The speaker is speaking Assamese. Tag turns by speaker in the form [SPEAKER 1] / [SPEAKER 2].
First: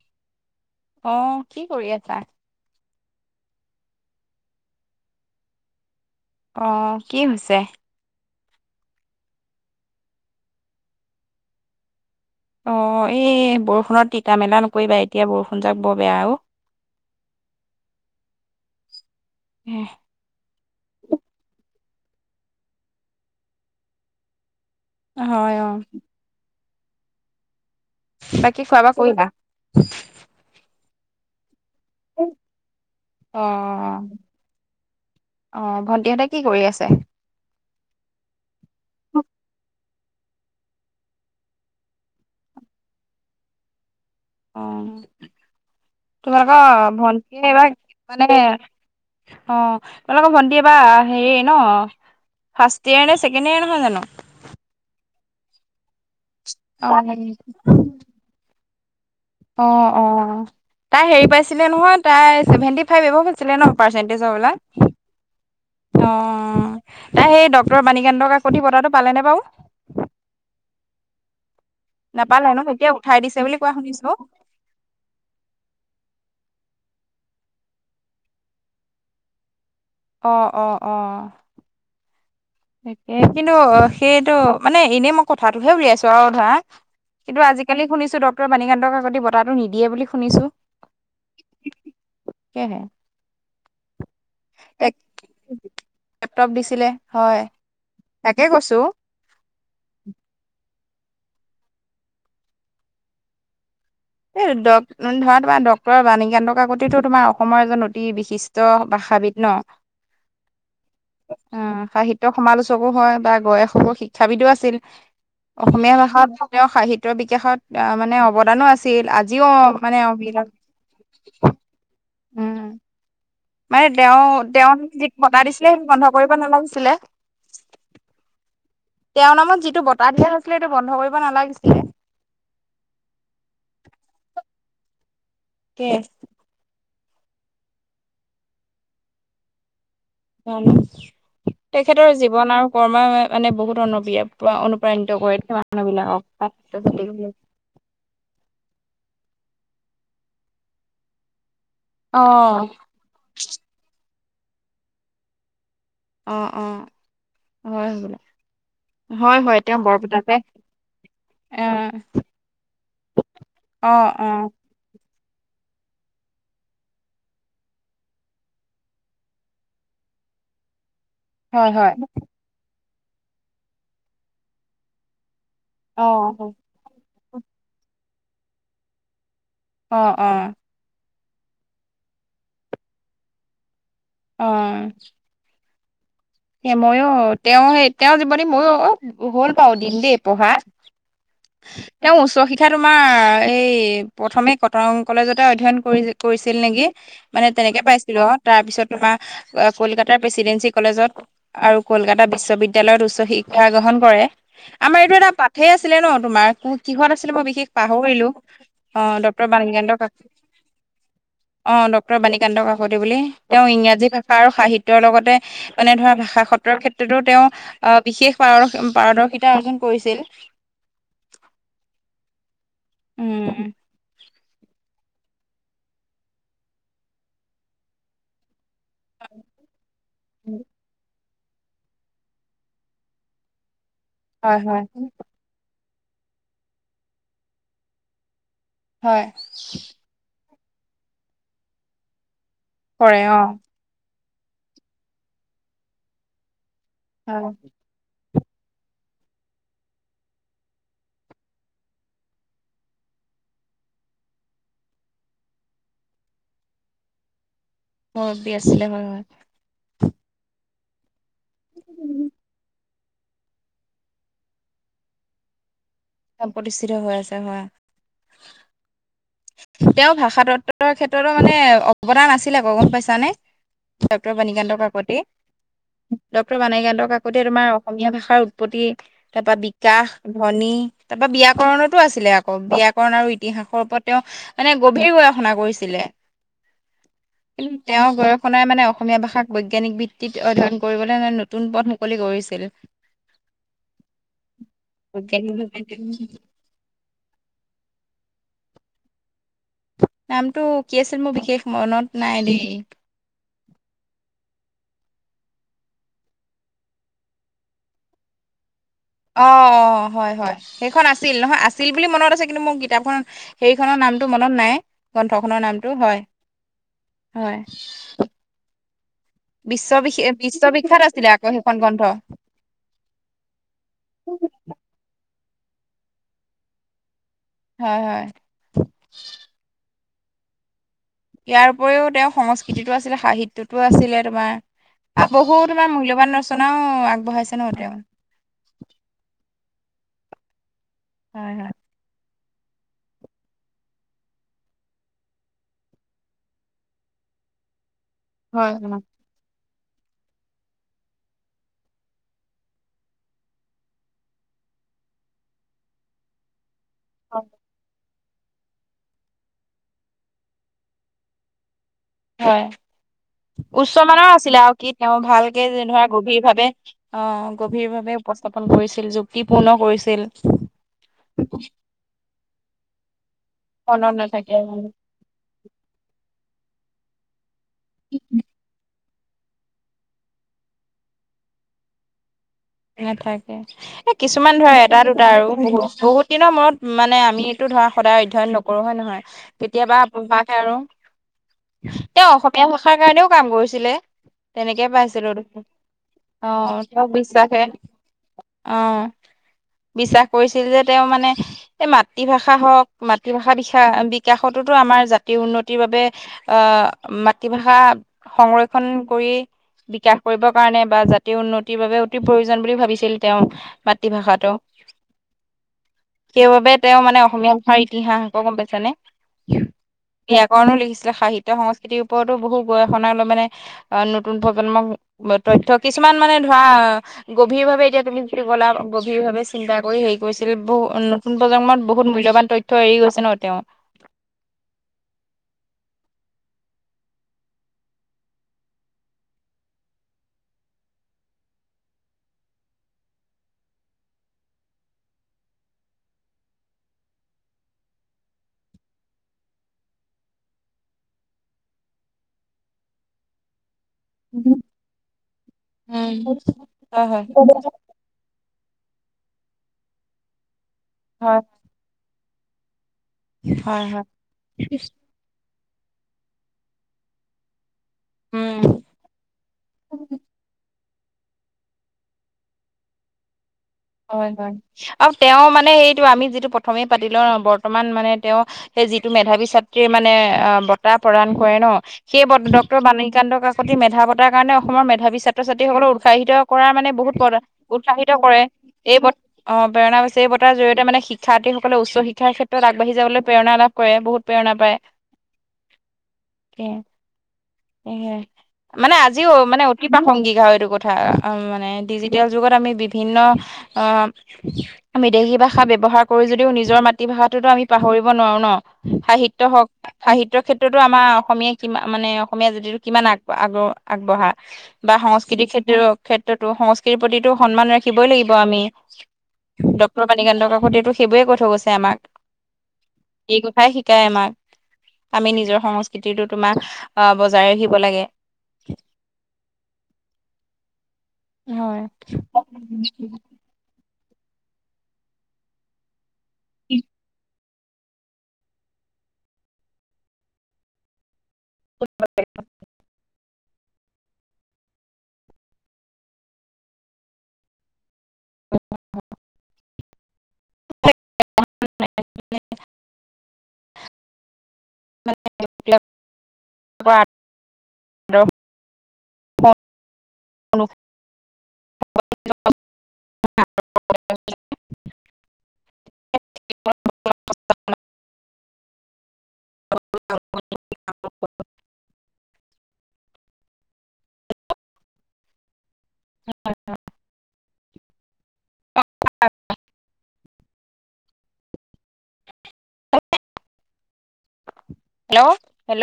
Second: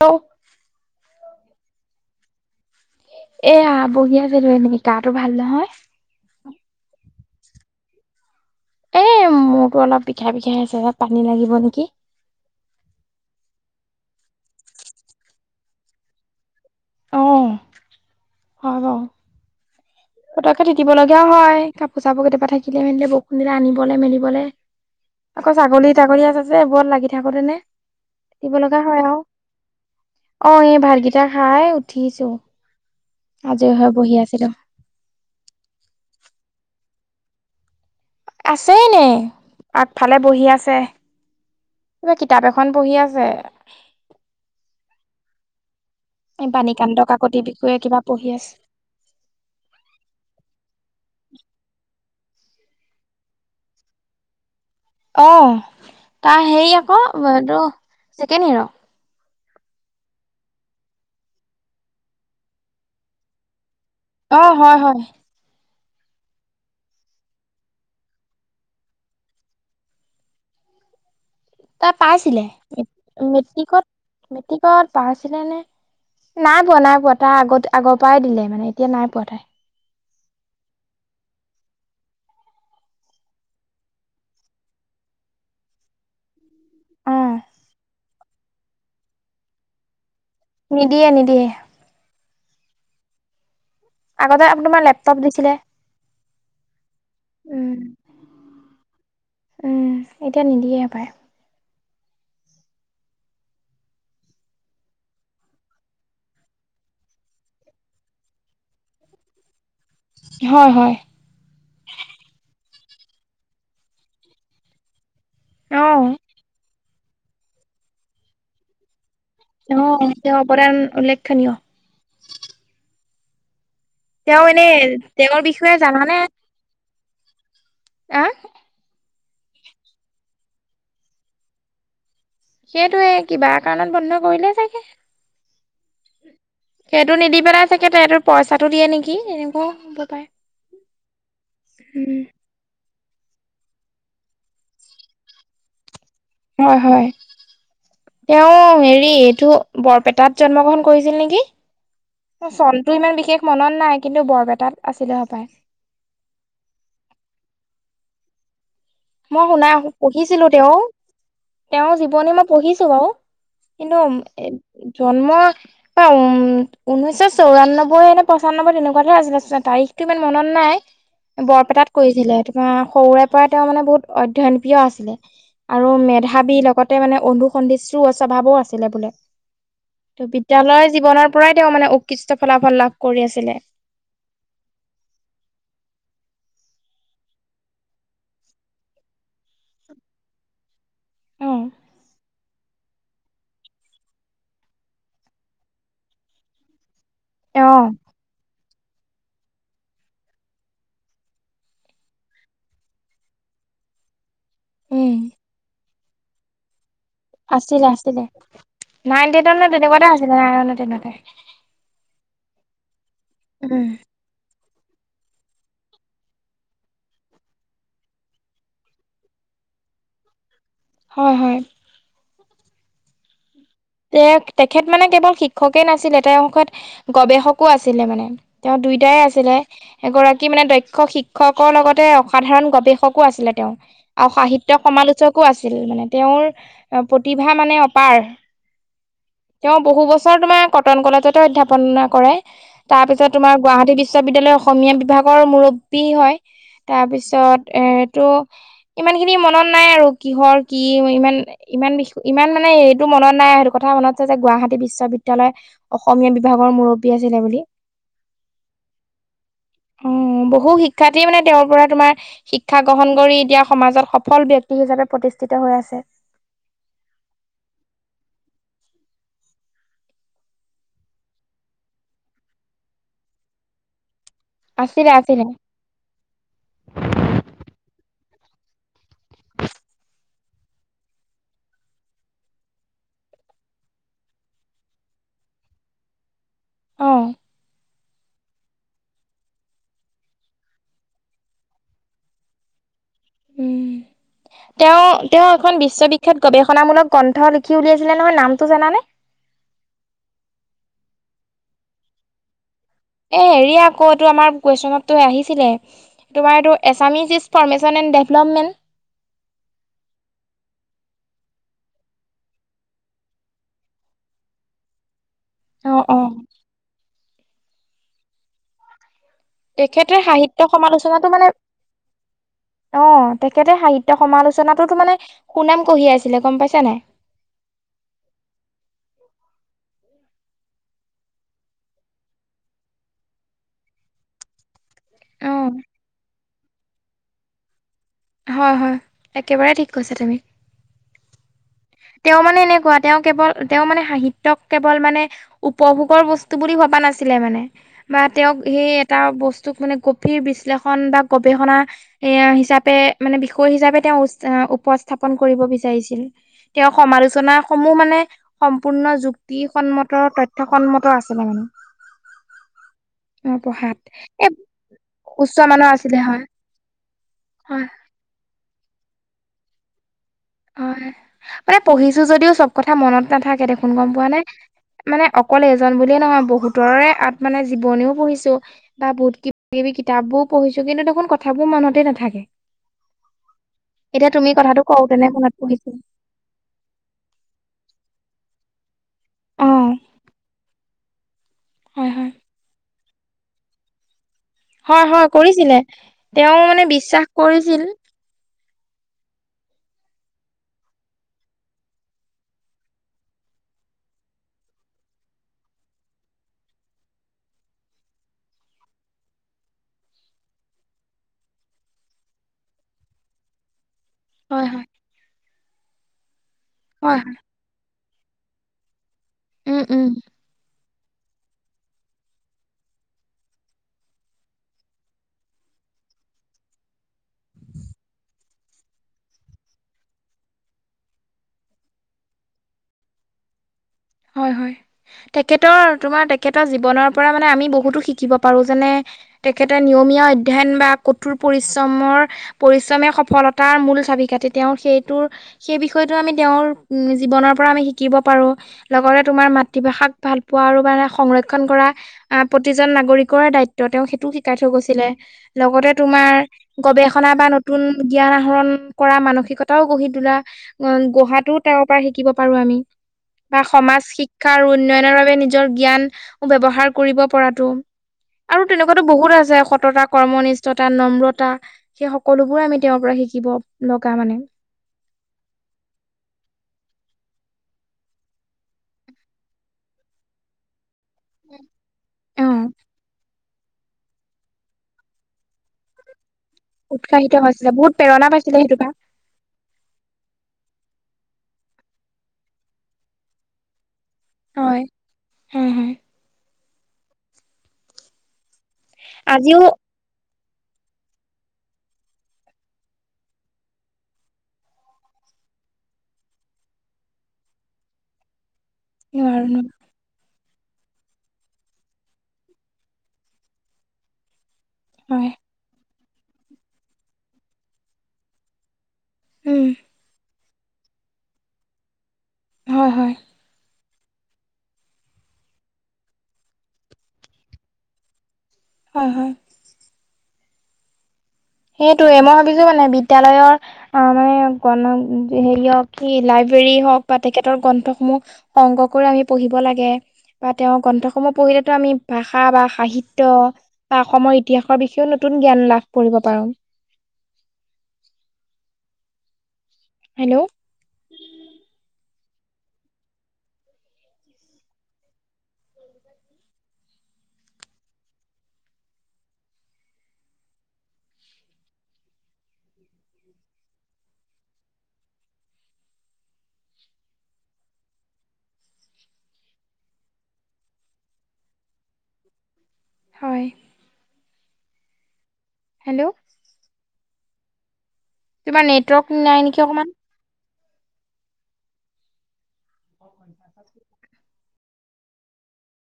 [SPEAKER 1] হেল্ল'
[SPEAKER 2] অ', কি কৰি আছা?
[SPEAKER 1] এয়া, বহী আছিলোঁ এনেই, গাটো ভাল নহয়।
[SPEAKER 2] অ', কি হৈছে?
[SPEAKER 1] এ মূৰতো অলপ বিষাই-বিষাই আছে, পানী লাগিব নেকি।
[SPEAKER 2] অ', এই বৰষুণত তিতা-মেলা নকৰিবা। এতিয়া বৰষুণ যাক বৰ বেয়া অ'।
[SPEAKER 1] অ', হয় বাৰু।
[SPEAKER 2] উম্,
[SPEAKER 1] পতকে তিতিব লগাও হয়। কাপোৰ-চাপোৰ কেতিয়াবা থাকিলে মেলিলে, বৰষুণ দিলে আনিবলৈ মেলিবলৈ। আকৌ
[SPEAKER 2] হয় অ
[SPEAKER 1] ছাগলী-টাগলী আছে যে, এইবোৰত লাগি থাকোতে নে। টিটিব
[SPEAKER 2] বাকী
[SPEAKER 1] লগা
[SPEAKER 2] খোৱা বোৱা
[SPEAKER 1] হয় আৰু
[SPEAKER 2] কৰিলা
[SPEAKER 1] অ', এই ভাতকেইটা খাই উঠিছোঁ।
[SPEAKER 2] অ', অ', ভণ্টিহঁতে কি কৰি আছে?
[SPEAKER 1] আছেই নে। ফালে বহি আছে। কিবা কিতাপ এখন বঢহি আছে।
[SPEAKER 2] অ'
[SPEAKER 1] এই
[SPEAKER 2] তোমালোকৰ
[SPEAKER 1] বাণীকান্ত কাকতি
[SPEAKER 2] ভণ্টি বা
[SPEAKER 1] বিষয়ে কিবা পঢ়ি
[SPEAKER 2] মানে
[SPEAKER 1] আছে
[SPEAKER 2] অ' তোমালোকৰ ভণ্টি এবাৰ হেৰি ন ফাৰ্ট ইয়াৰেকেণ্ড ইয়াৰ নহয় জানো?
[SPEAKER 1] অ' তাৰ হেৰি
[SPEAKER 2] অ
[SPEAKER 1] আকৌ এইটো চেকিন হিৰৈ।
[SPEAKER 2] অ', অ, তাই হেৰি পাইছিলে নহয় তাই ছেভেণ্টি ফাইভ এভ ছিলে ন পাৰ্চেন্টেজ
[SPEAKER 1] অ
[SPEAKER 2] বলাক।
[SPEAKER 1] হয় হয়
[SPEAKER 2] অ'তাই সেই ড্টৰ বাণীকানন্দ কাকতি পতাটো পালেনে বাৰু?
[SPEAKER 1] তাৰ পাইছিলে
[SPEAKER 2] নাপালে ন এতিয়া উঠাই দিছে বুলি কোৱা শুনিছো
[SPEAKER 1] মেট্ৰিকত টিকট পাইছিলে নে নাই পোৱা নাই পোৱা তাই আগতে আগৰ পৰাই দিলে মানে এতিয়া নাই পোৱা তাই।
[SPEAKER 2] অঁ, অঁ, অঁ। তাকে কিন্তু সেইটো মানে এনেই মই কথাটোহে উলিয়াইছো আৰু ধৰা
[SPEAKER 1] অ
[SPEAKER 2] কিন্তু আজিকালি শুনিছো ডক্তৰ বাণীকান্তক আগতে বতটাটো নিদিয়ে বুলি শুনিছো।
[SPEAKER 1] নিদিয়ে, নিদিয়ে।
[SPEAKER 2] ক হে
[SPEAKER 1] আগতে আপু তমাৰ লেপটপ দিছিলে।
[SPEAKER 2] লেপটপ দিছিলে হয়,
[SPEAKER 1] উম
[SPEAKER 2] তাকে কৈছো।
[SPEAKER 1] এতিয়া নিদিয়ে পাৰে।
[SPEAKER 2] এই ড ধৰা তোমাৰ ডক্টৰ বাণীকান্ত কাকতিটো তোমাৰ অসমৰ এজন অতি বিশিষ্ট ভাষাবিদ ন। [inaudible]
[SPEAKER 1] হয়, হয়।
[SPEAKER 2] অ সাহিত্্যৰ সমালোচকো হয় বা গয়েসকল শিক্ষাবিদো আছিল।
[SPEAKER 1] অ
[SPEAKER 2] অসমীয়া ভাষাত তেওঁৰ সাহিত্্যৰ বিকাশত মানে অৱদানো আছে। আজিও অ মানে অ
[SPEAKER 1] তেওঁৰ
[SPEAKER 2] বিল,
[SPEAKER 1] অৱদান উল্লেখনীয়
[SPEAKER 2] উম। মানে দেও
[SPEAKER 1] তেওঁ এনে
[SPEAKER 2] দেও যি
[SPEAKER 1] তেওঁৰ
[SPEAKER 2] বটা দিছিলে
[SPEAKER 1] বিষয়ে
[SPEAKER 2] সেই বন্ধ
[SPEAKER 1] জানানে
[SPEAKER 2] কৰিব নালাগিছিলে।
[SPEAKER 1] অ।
[SPEAKER 2] তেওঁৰ নামত যিটো বটাাহ দিয়া হৈছিলে সেইটো বন্ধ কৰিব নালাগিছিলে।
[SPEAKER 1] সেইটোয়ে কিবা কাৰণত বন্ধ কৰিলে চাগে।
[SPEAKER 2] কে
[SPEAKER 1] সেইটো নিদি পেলাই চাগে তটো পইচাটো দিয়ে নেকি এনেকুৱাও হ'ব পাৰে।
[SPEAKER 2] তেখেতৰ
[SPEAKER 1] উম
[SPEAKER 2] জীৱন আৰু কৰ্ম মানে বহুত অনু্ৰিয়-অনুপ্ৰাণিত কৰে মানুহ বিলাকক। ছাত্ৰ
[SPEAKER 1] হয়, হয়।
[SPEAKER 2] ছাত্ৰীক
[SPEAKER 1] তেওঁ হেৰি এইটো বৰপেটাত জন্ম গ্ৰহণ কৰিছিল নেকি?
[SPEAKER 2] অ
[SPEAKER 1] চনতটো ইমান বিশেষ মনত নাই কিন্তু বৰপেটাত আছিলে সপায়।
[SPEAKER 2] অ', অ, হয় হ'বলা। হয়
[SPEAKER 1] মই
[SPEAKER 2] হয়
[SPEAKER 1] শুনা
[SPEAKER 2] তেওঁ বৰপেটাতে
[SPEAKER 1] পঢ়িছিলো তেওঁ।
[SPEAKER 2] অ
[SPEAKER 1] তেওঁৰ জীৱনেী মই পঢ়িছো বাৰু
[SPEAKER 2] অ অ
[SPEAKER 1] কিন্তু জন্ম অ, উম ঊনৈশ চৌৰান্নবৈ এ নে পঁচান্নব্বৈ তেনেকুৱ ধে আছিলে তাৰিখতটো ইমান মনত নাই।
[SPEAKER 2] হয়
[SPEAKER 1] বৰপেটাত
[SPEAKER 2] হয়
[SPEAKER 1] কৰিছিলে ত সৰুৰে পৰা তেওঁ মানে বহুত অধ্য়ন প্ৰিয় আছিলে। আৰু
[SPEAKER 2] অ হয়।
[SPEAKER 1] মেধাৱীৰ লগতে মানে অন্ধুসধৃশ্যো স্বভাৱো আছিলে বোলে।
[SPEAKER 2] অ অ
[SPEAKER 1] বিদ্যালয় জীৱনৰ পৰাই তেওঁ মানে উৎকৃষ্ট ফলাফল লাভ কৰি আছিলে।
[SPEAKER 2] অ। স ময়ো তেওঁ সেই তেওঁ জীৱনী মইো অ হ'ল পাও দম দেই পঢ়া।
[SPEAKER 1] অ
[SPEAKER 2] উ। তেওঁ উচ্চ শিক্ষা তোমাৰ এই প্ৰথমে কটং কলেজতে অধ্যয়ন কৰি-কৰিছিল নেকি? মানে
[SPEAKER 1] অঁ
[SPEAKER 2] তেনেকে পাইছিলো আৰু তাৰ পিছত তোমাৰ কলকাতাৰ প্ৰেচিডেঞ্চি কলেজত আৰু কলকাতা বিশ্ববিদ্যালয়ত উচ্চ শিক্ষা গ্ৰহণ কৰে আমাৰ এইটো
[SPEAKER 1] উম
[SPEAKER 2] এটা পাঠেই আছে। ছিলে ন তোমাৰ কোত কিহত আছিলো মই বিশেষ
[SPEAKER 1] আছিলে আছিলে
[SPEAKER 2] পাহৰিলো অ
[SPEAKER 1] নাইন
[SPEAKER 2] ডক্তৰ
[SPEAKER 1] টেনত নে
[SPEAKER 2] বাণীকান্ত
[SPEAKER 1] তেনেকুৱাতে
[SPEAKER 2] কাকতি
[SPEAKER 1] আছিলে নাইন নে টেনতে
[SPEAKER 2] অ ডক্তৰ বাণীকান্ত কাকতি বুলি তেওঁ
[SPEAKER 1] উম
[SPEAKER 2] ইংৰাজী ভাষা আৰু সাহিত্যৰ লগতে মানে ধৰা ভা ভাষাতত্ত্বৰ ক্ষেত্ৰতো তেওঁ আহ বিশেষ পাৰ পাৰদৰ্শিতা অৰ্জন কৰিছিল।
[SPEAKER 1] হয় হয়।
[SPEAKER 2] উম।
[SPEAKER 1] তে তেখেত মানে কেৱল শিক্ষকেই নাছিলে তেখেত গৱেষকো আছিলে মানে। তেওঁ দুইটায়ে আছিলে এগৰাকী মানে দক্ষ শিক্ষ শিক্ষকৰ লগতে অসাধাৰণ গৱেষকো আছিলে তেওঁ আৰু
[SPEAKER 2] হয়
[SPEAKER 1] সাহিত্য
[SPEAKER 2] হয়
[SPEAKER 1] সমালোচক কো আছিল মানে তেওঁৰ প্ৰতিভা মানে অপাৰ।
[SPEAKER 2] হয়।
[SPEAKER 1] তেওঁ বহু বছৰ তোমাৰ কটন কলেজতে অধ্যাপনা কৰে তাৰ
[SPEAKER 2] কৰে
[SPEAKER 1] পিছত
[SPEAKER 2] অ
[SPEAKER 1] তোমাৰ গুৱাহাটী বিশ্ব বিশ্ববিদ্যালয়ৰ অসমীয়া বিভাগৰ মুৰব্বী হয়
[SPEAKER 2] হয়।
[SPEAKER 1] তাৰপিছত এইটো ইমানখিনি মনত নাই আৰু কিহৰ কি ইমান ইমান ইমান মানে এইটো মনত নাই আৰু সেইটো কথা মনত আছে যে গুৱাহাটী বিশ্ববিদ্যালয়ৰ অসমীয়া বিভাগৰ মুৰব্বী আছিলে বুলি।
[SPEAKER 2] মুৰব্বী আছিলে হয় হয়।
[SPEAKER 1] অ অ বহু শিক্ষাৰ্থীয়ে মানে তেওঁৰ পৰা তোমাৰ শিক্ষা গ্ৰহণ কৰি এতিয়া সমাজত সফল ব্যক্তি হিচাপে প্ৰতিষ্ঠিত হৈ আছে।
[SPEAKER 2] প্ৰতিষ্ঠিত হৈ আছে হয়। তেওঁ ভাষাতত্বৰ ক্ষেত্ৰতো মানে অৱদান আছিলে আকৌ গম পাইছানে ডক্তৰ বাণিকান্ত
[SPEAKER 1] আছিলে
[SPEAKER 2] কাকতি?
[SPEAKER 1] আছিলে
[SPEAKER 2] ডক্তৰ বাণীকান্ত কাকতিয়ে তোমাৰ অসমীয়া ভাষাৰ উৎপত্তি, তাৰ পৰা বিকাশ, ধ্বনি তাৰ পৰা ব্যাকৰণতো আছিলে আকৌ ব্যাকৰণ আৰু ইতিহাসৰ ওপৰত তেওঁ মানে গভীৰ গৱেষণা কৰিছিলে
[SPEAKER 1] অ
[SPEAKER 2] কিন্তু তেওঁ গৱেষণাই মানে অসমীয়া ভাষাক বৈজ্ঞানিক ভিত্তিত অধ্যয়ন কৰিবলৈ মানে নতুন পথ মুকলি কৰিছিল। [inaudible]
[SPEAKER 1] উম তেওঁ তেওঁ এখন
[SPEAKER 2] বৈজ্ঞানিক
[SPEAKER 1] বিশ্ববিখ্যাত গৱেষ ণামূলক গ্ৰন্থ লিখি উলিয়াইছিলে নহয় নামটো জানানে?
[SPEAKER 2] নামটো কি আছিল মোৰ বিশেষ মনত নাই দেই।
[SPEAKER 1] এ হেৰি আকৌ এইটো আমাৰ কুৱেশনতটো আহিছিলে। তোমাৰ এইটো Assamese its formation and development.
[SPEAKER 2] অ অ হয় হয় সেইখন আছিল নহয় আছিল বুলি মনত আছে কিন্তু মোৰ কিতাপখন হেৰিখনৰ নামটো মনত নাই গ্ৰন্থখনৰ নামটো
[SPEAKER 1] অ
[SPEAKER 2] হয়
[SPEAKER 1] অ
[SPEAKER 2] হয়। বিশ্ববি
[SPEAKER 1] তেখেতে সাহিত্য
[SPEAKER 2] বিশ্ববিখ্যাত
[SPEAKER 1] সমালোচনাটো
[SPEAKER 2] আছিলে
[SPEAKER 1] মানে
[SPEAKER 2] আকৌ সেইখন গ্ৰন্থ
[SPEAKER 1] অ তেখেতে সাহিত্য সমালোচনাটো মানে সুনাম কঢ়িয়াইছিলে গম পাইছা নাই?
[SPEAKER 2] হয় হয়। ইয়াৰ উপৰিও তেওঁ সংস্কৃতিটো আছিলে, সাহিত্যটো আছিলে তোমাৰ আৰু
[SPEAKER 1] অ
[SPEAKER 2] বহু তোমাৰ মূল্যবান ৰচনাও আগবঢ়াইছে ন তেওঁ।
[SPEAKER 1] হয় হয় একেবাৰে ঠিক কৈছা তুমি।
[SPEAKER 2] হয় হয়।
[SPEAKER 1] তেওঁ মানে এনেকুৱা তেওঁ কেৱল তেওঁ মানে সাহিত্যক কেৱল মানে উপভোগৰ বস্তু বুলি ভবা নাছিলে মানে বা তেওঁক
[SPEAKER 2] হয়
[SPEAKER 1] সেই
[SPEAKER 2] হয়
[SPEAKER 1] এটা বস্তু স্তুক মানে গভীৰ বিশ্লেষণ বা গৱেষণা এ হিচাপে মানে বিষয় হিচাপে তেওঁ উপস্থাপন কৰিব বিচাৰিছিল তেওঁ সমালোচনা সমূহ মানে সম্পূৰ্ণ যুক্তিসন্মত, তথ্যসন্মত আছিলে মানে।
[SPEAKER 2] হয়।
[SPEAKER 1] অ পঢ়াত
[SPEAKER 2] উচ্চমানৰ
[SPEAKER 1] এ
[SPEAKER 2] আছিলে আৰু কি তেওঁ
[SPEAKER 1] উচ্চ
[SPEAKER 2] ভালকে
[SPEAKER 1] মানৰ
[SPEAKER 2] যে ধৰা
[SPEAKER 1] আছিলে হয়
[SPEAKER 2] গভীৰভাৱে অ
[SPEAKER 1] হয়
[SPEAKER 2] গভীৰভাৱে উপস্থাপন কৰিছিল, যুক্তিপূৰ্ণ কৰিছিল।
[SPEAKER 1] হয় মানে পঢ়িছো যদিও চব কথা মনত নাথাকে দেখোন গম
[SPEAKER 2] মনত
[SPEAKER 1] পোৱা নে।
[SPEAKER 2] নাথাকে
[SPEAKER 1] মানে অকল এজন বুলিয়ে নহয় বহুতৰে আত মানে জীৱনীও পঢ়িছো বা বহুত কিবা কিবি কিতাপবোৰ পঢ়িছো কিন্তু দেখোন কথাবোৰ মনতেই নাথাকে।
[SPEAKER 2] নাথাকে এ
[SPEAKER 1] এতিয়া তুমি
[SPEAKER 2] কিছুমান ধৰা
[SPEAKER 1] কথাটো
[SPEAKER 2] এটা
[SPEAKER 1] কওঁতেনে
[SPEAKER 2] দুটা আৰু
[SPEAKER 1] মনত পৰিছে
[SPEAKER 2] বহুত বহুত দিনৰ মূৰত মানে আমি এইটো ধৰা সদায় অধ্যয়ন নকৰোঁ হয় নহয়।
[SPEAKER 1] অ
[SPEAKER 2] কেতিয়াবা প্ৰভাসে আৰু
[SPEAKER 1] হয়
[SPEAKER 2] তেওঁ
[SPEAKER 1] হয়
[SPEAKER 2] অসমীয়া ভাষাৰ কাৰণেও কাম কৰিছিলে। তেনেকে
[SPEAKER 1] হয় হয়
[SPEAKER 2] পাইছিলো
[SPEAKER 1] কৰিছিলে তেওঁ
[SPEAKER 2] অ',
[SPEAKER 1] মানে
[SPEAKER 2] ত বিশ্বাস
[SPEAKER 1] কৰিছিল
[SPEAKER 2] অ', বিশ্বাস কৰিছিল যে তেওঁ মানে এই মাতৃভাষা হওক মাতৃভাষা বি বিকাশতোতো আমাৰ জাতিৰ উন্নতিৰ বাবে আহ মাতৃভাষা সংৰক্ষণ কৰি বিকাশ কৰিবৰ কাৰণে বা জাতীয় উন্নতিৰ বাবে অতি প্ৰয়োজন বুলি ভাবিছিল তেওঁ মাতৃভাষাটো,
[SPEAKER 1] হয় হয়
[SPEAKER 2] সেইবাবে তেওঁ
[SPEAKER 1] হয়
[SPEAKER 2] মানে
[SPEAKER 1] হয়
[SPEAKER 2] অসমীয়া ভাষাৰ ইতিহাস আকৌ গম পাইছানে?
[SPEAKER 1] উম উম
[SPEAKER 2] কণ লিখিছিলে সাহিত্য সংস্কৃতিৰ ওপৰতো বহু গৱেষণা মানে অ', নতুন প্ৰজন্মক তথ্য কিছুমান মানে ধৰা গভীৰ ভাৱে এতিয়া তুমি যদি গ'লা গভীৰ ভাৱে চিন্তা কৰি হেৰি কৰিছিল বহু পোন প্ৰজন্মত বহুত মূল্যবান তথ্য এৰি গৈছে ন তেওঁ।
[SPEAKER 1] হয় হয় তেখেতৰ তোমাৰ তেখেতৰ জীৱনৰ পৰা মানে আমি বহুতো শিকিব পাৰোঁ যেনে তেখেতে নিয়মীয়া অধ্যয়ন বা কঠোৰ পৰিশ্ৰমৰ পৰিশ্ৰমে সফলতাৰ মূল চাবি কাটি তেওঁৰ সেইটোৰ সেই বিষয়টো আমি তেওঁৰ জীৱনৰ পৰা আমি শিকিব পাৰো। লগতে তোমাৰ মাতৃভাষাক ভালপোৱা আৰু মানে সংৰক্ষণ কৰা আহ প্ৰতিজন নাগৰিকৰৰে দায়িত্ব তেওঁ সেইটো
[SPEAKER 2] উম
[SPEAKER 1] শিকাই থৈ গৈছিলে লগতে তোমাৰ
[SPEAKER 2] হয় হয়
[SPEAKER 1] গৱেষণা বা নতুন জ্ঞান আহৰণ কৰা মানসিকতাও গঢ়ি তোলা
[SPEAKER 2] হয়
[SPEAKER 1] গহাটোত তেওঁৰ পৰা শিকিব পাৰো আমি। বা
[SPEAKER 2] হয়
[SPEAKER 1] সমাজ
[SPEAKER 2] হয়
[SPEAKER 1] শিক্ষা আৰু উন্নয়নৰ বাবে নিজৰ জ্ঞান ব্যৱহাৰ কৰিব পৰাটো।
[SPEAKER 2] উম
[SPEAKER 1] আৰু তেনেকুৱাতো বহুত আছে সততা কৰ্মনিষ্ঠতা তা নম্ৰতা সেই সকলোবোৰ আমি তেওঁৰ পৰা শিকিব লগা
[SPEAKER 2] হয়
[SPEAKER 1] মানে
[SPEAKER 2] হয় আৰু তেওঁ মানে সেইটো আমি যিটো প্ৰথমেই পাতি লওঁ বৰ্তমান মানে তেওঁ সেই যিটো মেধাৱী ছাত্ৰীয়ে মানে আহ বঁটা প্ৰদান কৰে ন' সেই ব
[SPEAKER 1] অ
[SPEAKER 2] ডক্তৰ বাণীকান্ত কাকতি মেধা বতাৰ কাৰণে অসমৰ মেধাৱী ছাত্ৰ ছাত্ৰীসকলক উৎসাহিত কৰা মানে বহুত
[SPEAKER 1] উৎসাহিত হৈছিলে বহুত
[SPEAKER 2] উৎসাহিত
[SPEAKER 1] প্ৰেৰণা
[SPEAKER 2] কৰে।
[SPEAKER 1] পাইছিলে সেইটো পৰা
[SPEAKER 2] এই অ', প্ৰেৰণা হৈছে, এই বঁটা জৰিয়তে মানে শিক্ষাৰ্থীসকলে উচ্চ শিক্ষাৰ ক্ষেত্ৰত আগবাঢ়ি যাবলৈ প্ৰেৰণা লাভ কৰে বহুত প্ৰেৰণা পায়,
[SPEAKER 1] হয় হয় হয়
[SPEAKER 2] হম হেয়া। মানে আজিও মানে অতি প্ৰাসংগিকা হয় এইটো কথা মানে ডিজিটেল যুগত আমি বিভিন্ন অ', বিদেশী ভাষা ব্যৱহাৰ কৰো যদিও নিজৰ মাতৃভাষাটোতো আমি পাহৰিব নোৱাৰো ন'। সাহিত্য
[SPEAKER 1] আৰু
[SPEAKER 2] হওক সাহিত্যৰ ক্ষেত্ৰতো আমাৰ অসমীয়া কি মানে অসমীয়া জাতিটো কিমান আগ আগবঢ়া। বা
[SPEAKER 1] হয়
[SPEAKER 2] সংস্কৃতিক ক্ৰ ক্ষেত্ৰতো সংস্কৃতিৰ প্ৰতিটো সন্মান ৰাখিবই লাগিব আমি।
[SPEAKER 1] উম
[SPEAKER 2] ডক্টৰ বাণীকান্ত কাকতিয়ে সেইবোৰে কৈ থৈ গৈছে আমাক।
[SPEAKER 1] হয় হয়।
[SPEAKER 2] এই কথাই শিকাই আমাক আমি নিজৰ সংস্কৃতিটো তোমাক বজাই ৰাখিব লাগে।
[SPEAKER 1] হয় হয়।
[SPEAKER 2] হয়
[SPEAKER 1] সেইটয়ে মই ভাবিছো মানে বিদ্যালয়ৰ অ মানে গণ হেৰিয় লাইব্ৰেৰী হওক বা তে খেতৰ গ্ৰন্থসমূহ সংগ্ৰ কৰি আমি পঢ়িব লাগে বা তেওঁৰ গ্ৰন্থসমূহ পঢ়িলেতো আমি ভাষা ভাষা বা সাহিত্য বা অসমৰ ইতিহাসৰ বিষয়ও নতুন জ্ঞান লাভ কৰিব পাৰো।
[SPEAKER 2] [unintelligible]
[SPEAKER 1] হেল্ল'?
[SPEAKER 2] [unintelligible]
[SPEAKER 1] [unintelligible]
[SPEAKER 2] [unintelligible] [unintelligible] [unintelligible]
[SPEAKER 1] হয়। হেল্ল'।
[SPEAKER 2] হয়।
[SPEAKER 1] তোমাৰ নেটৱৰ্ক নাই নেকি অকণমান।
[SPEAKER 2] হেল্ল'। হেল্ল'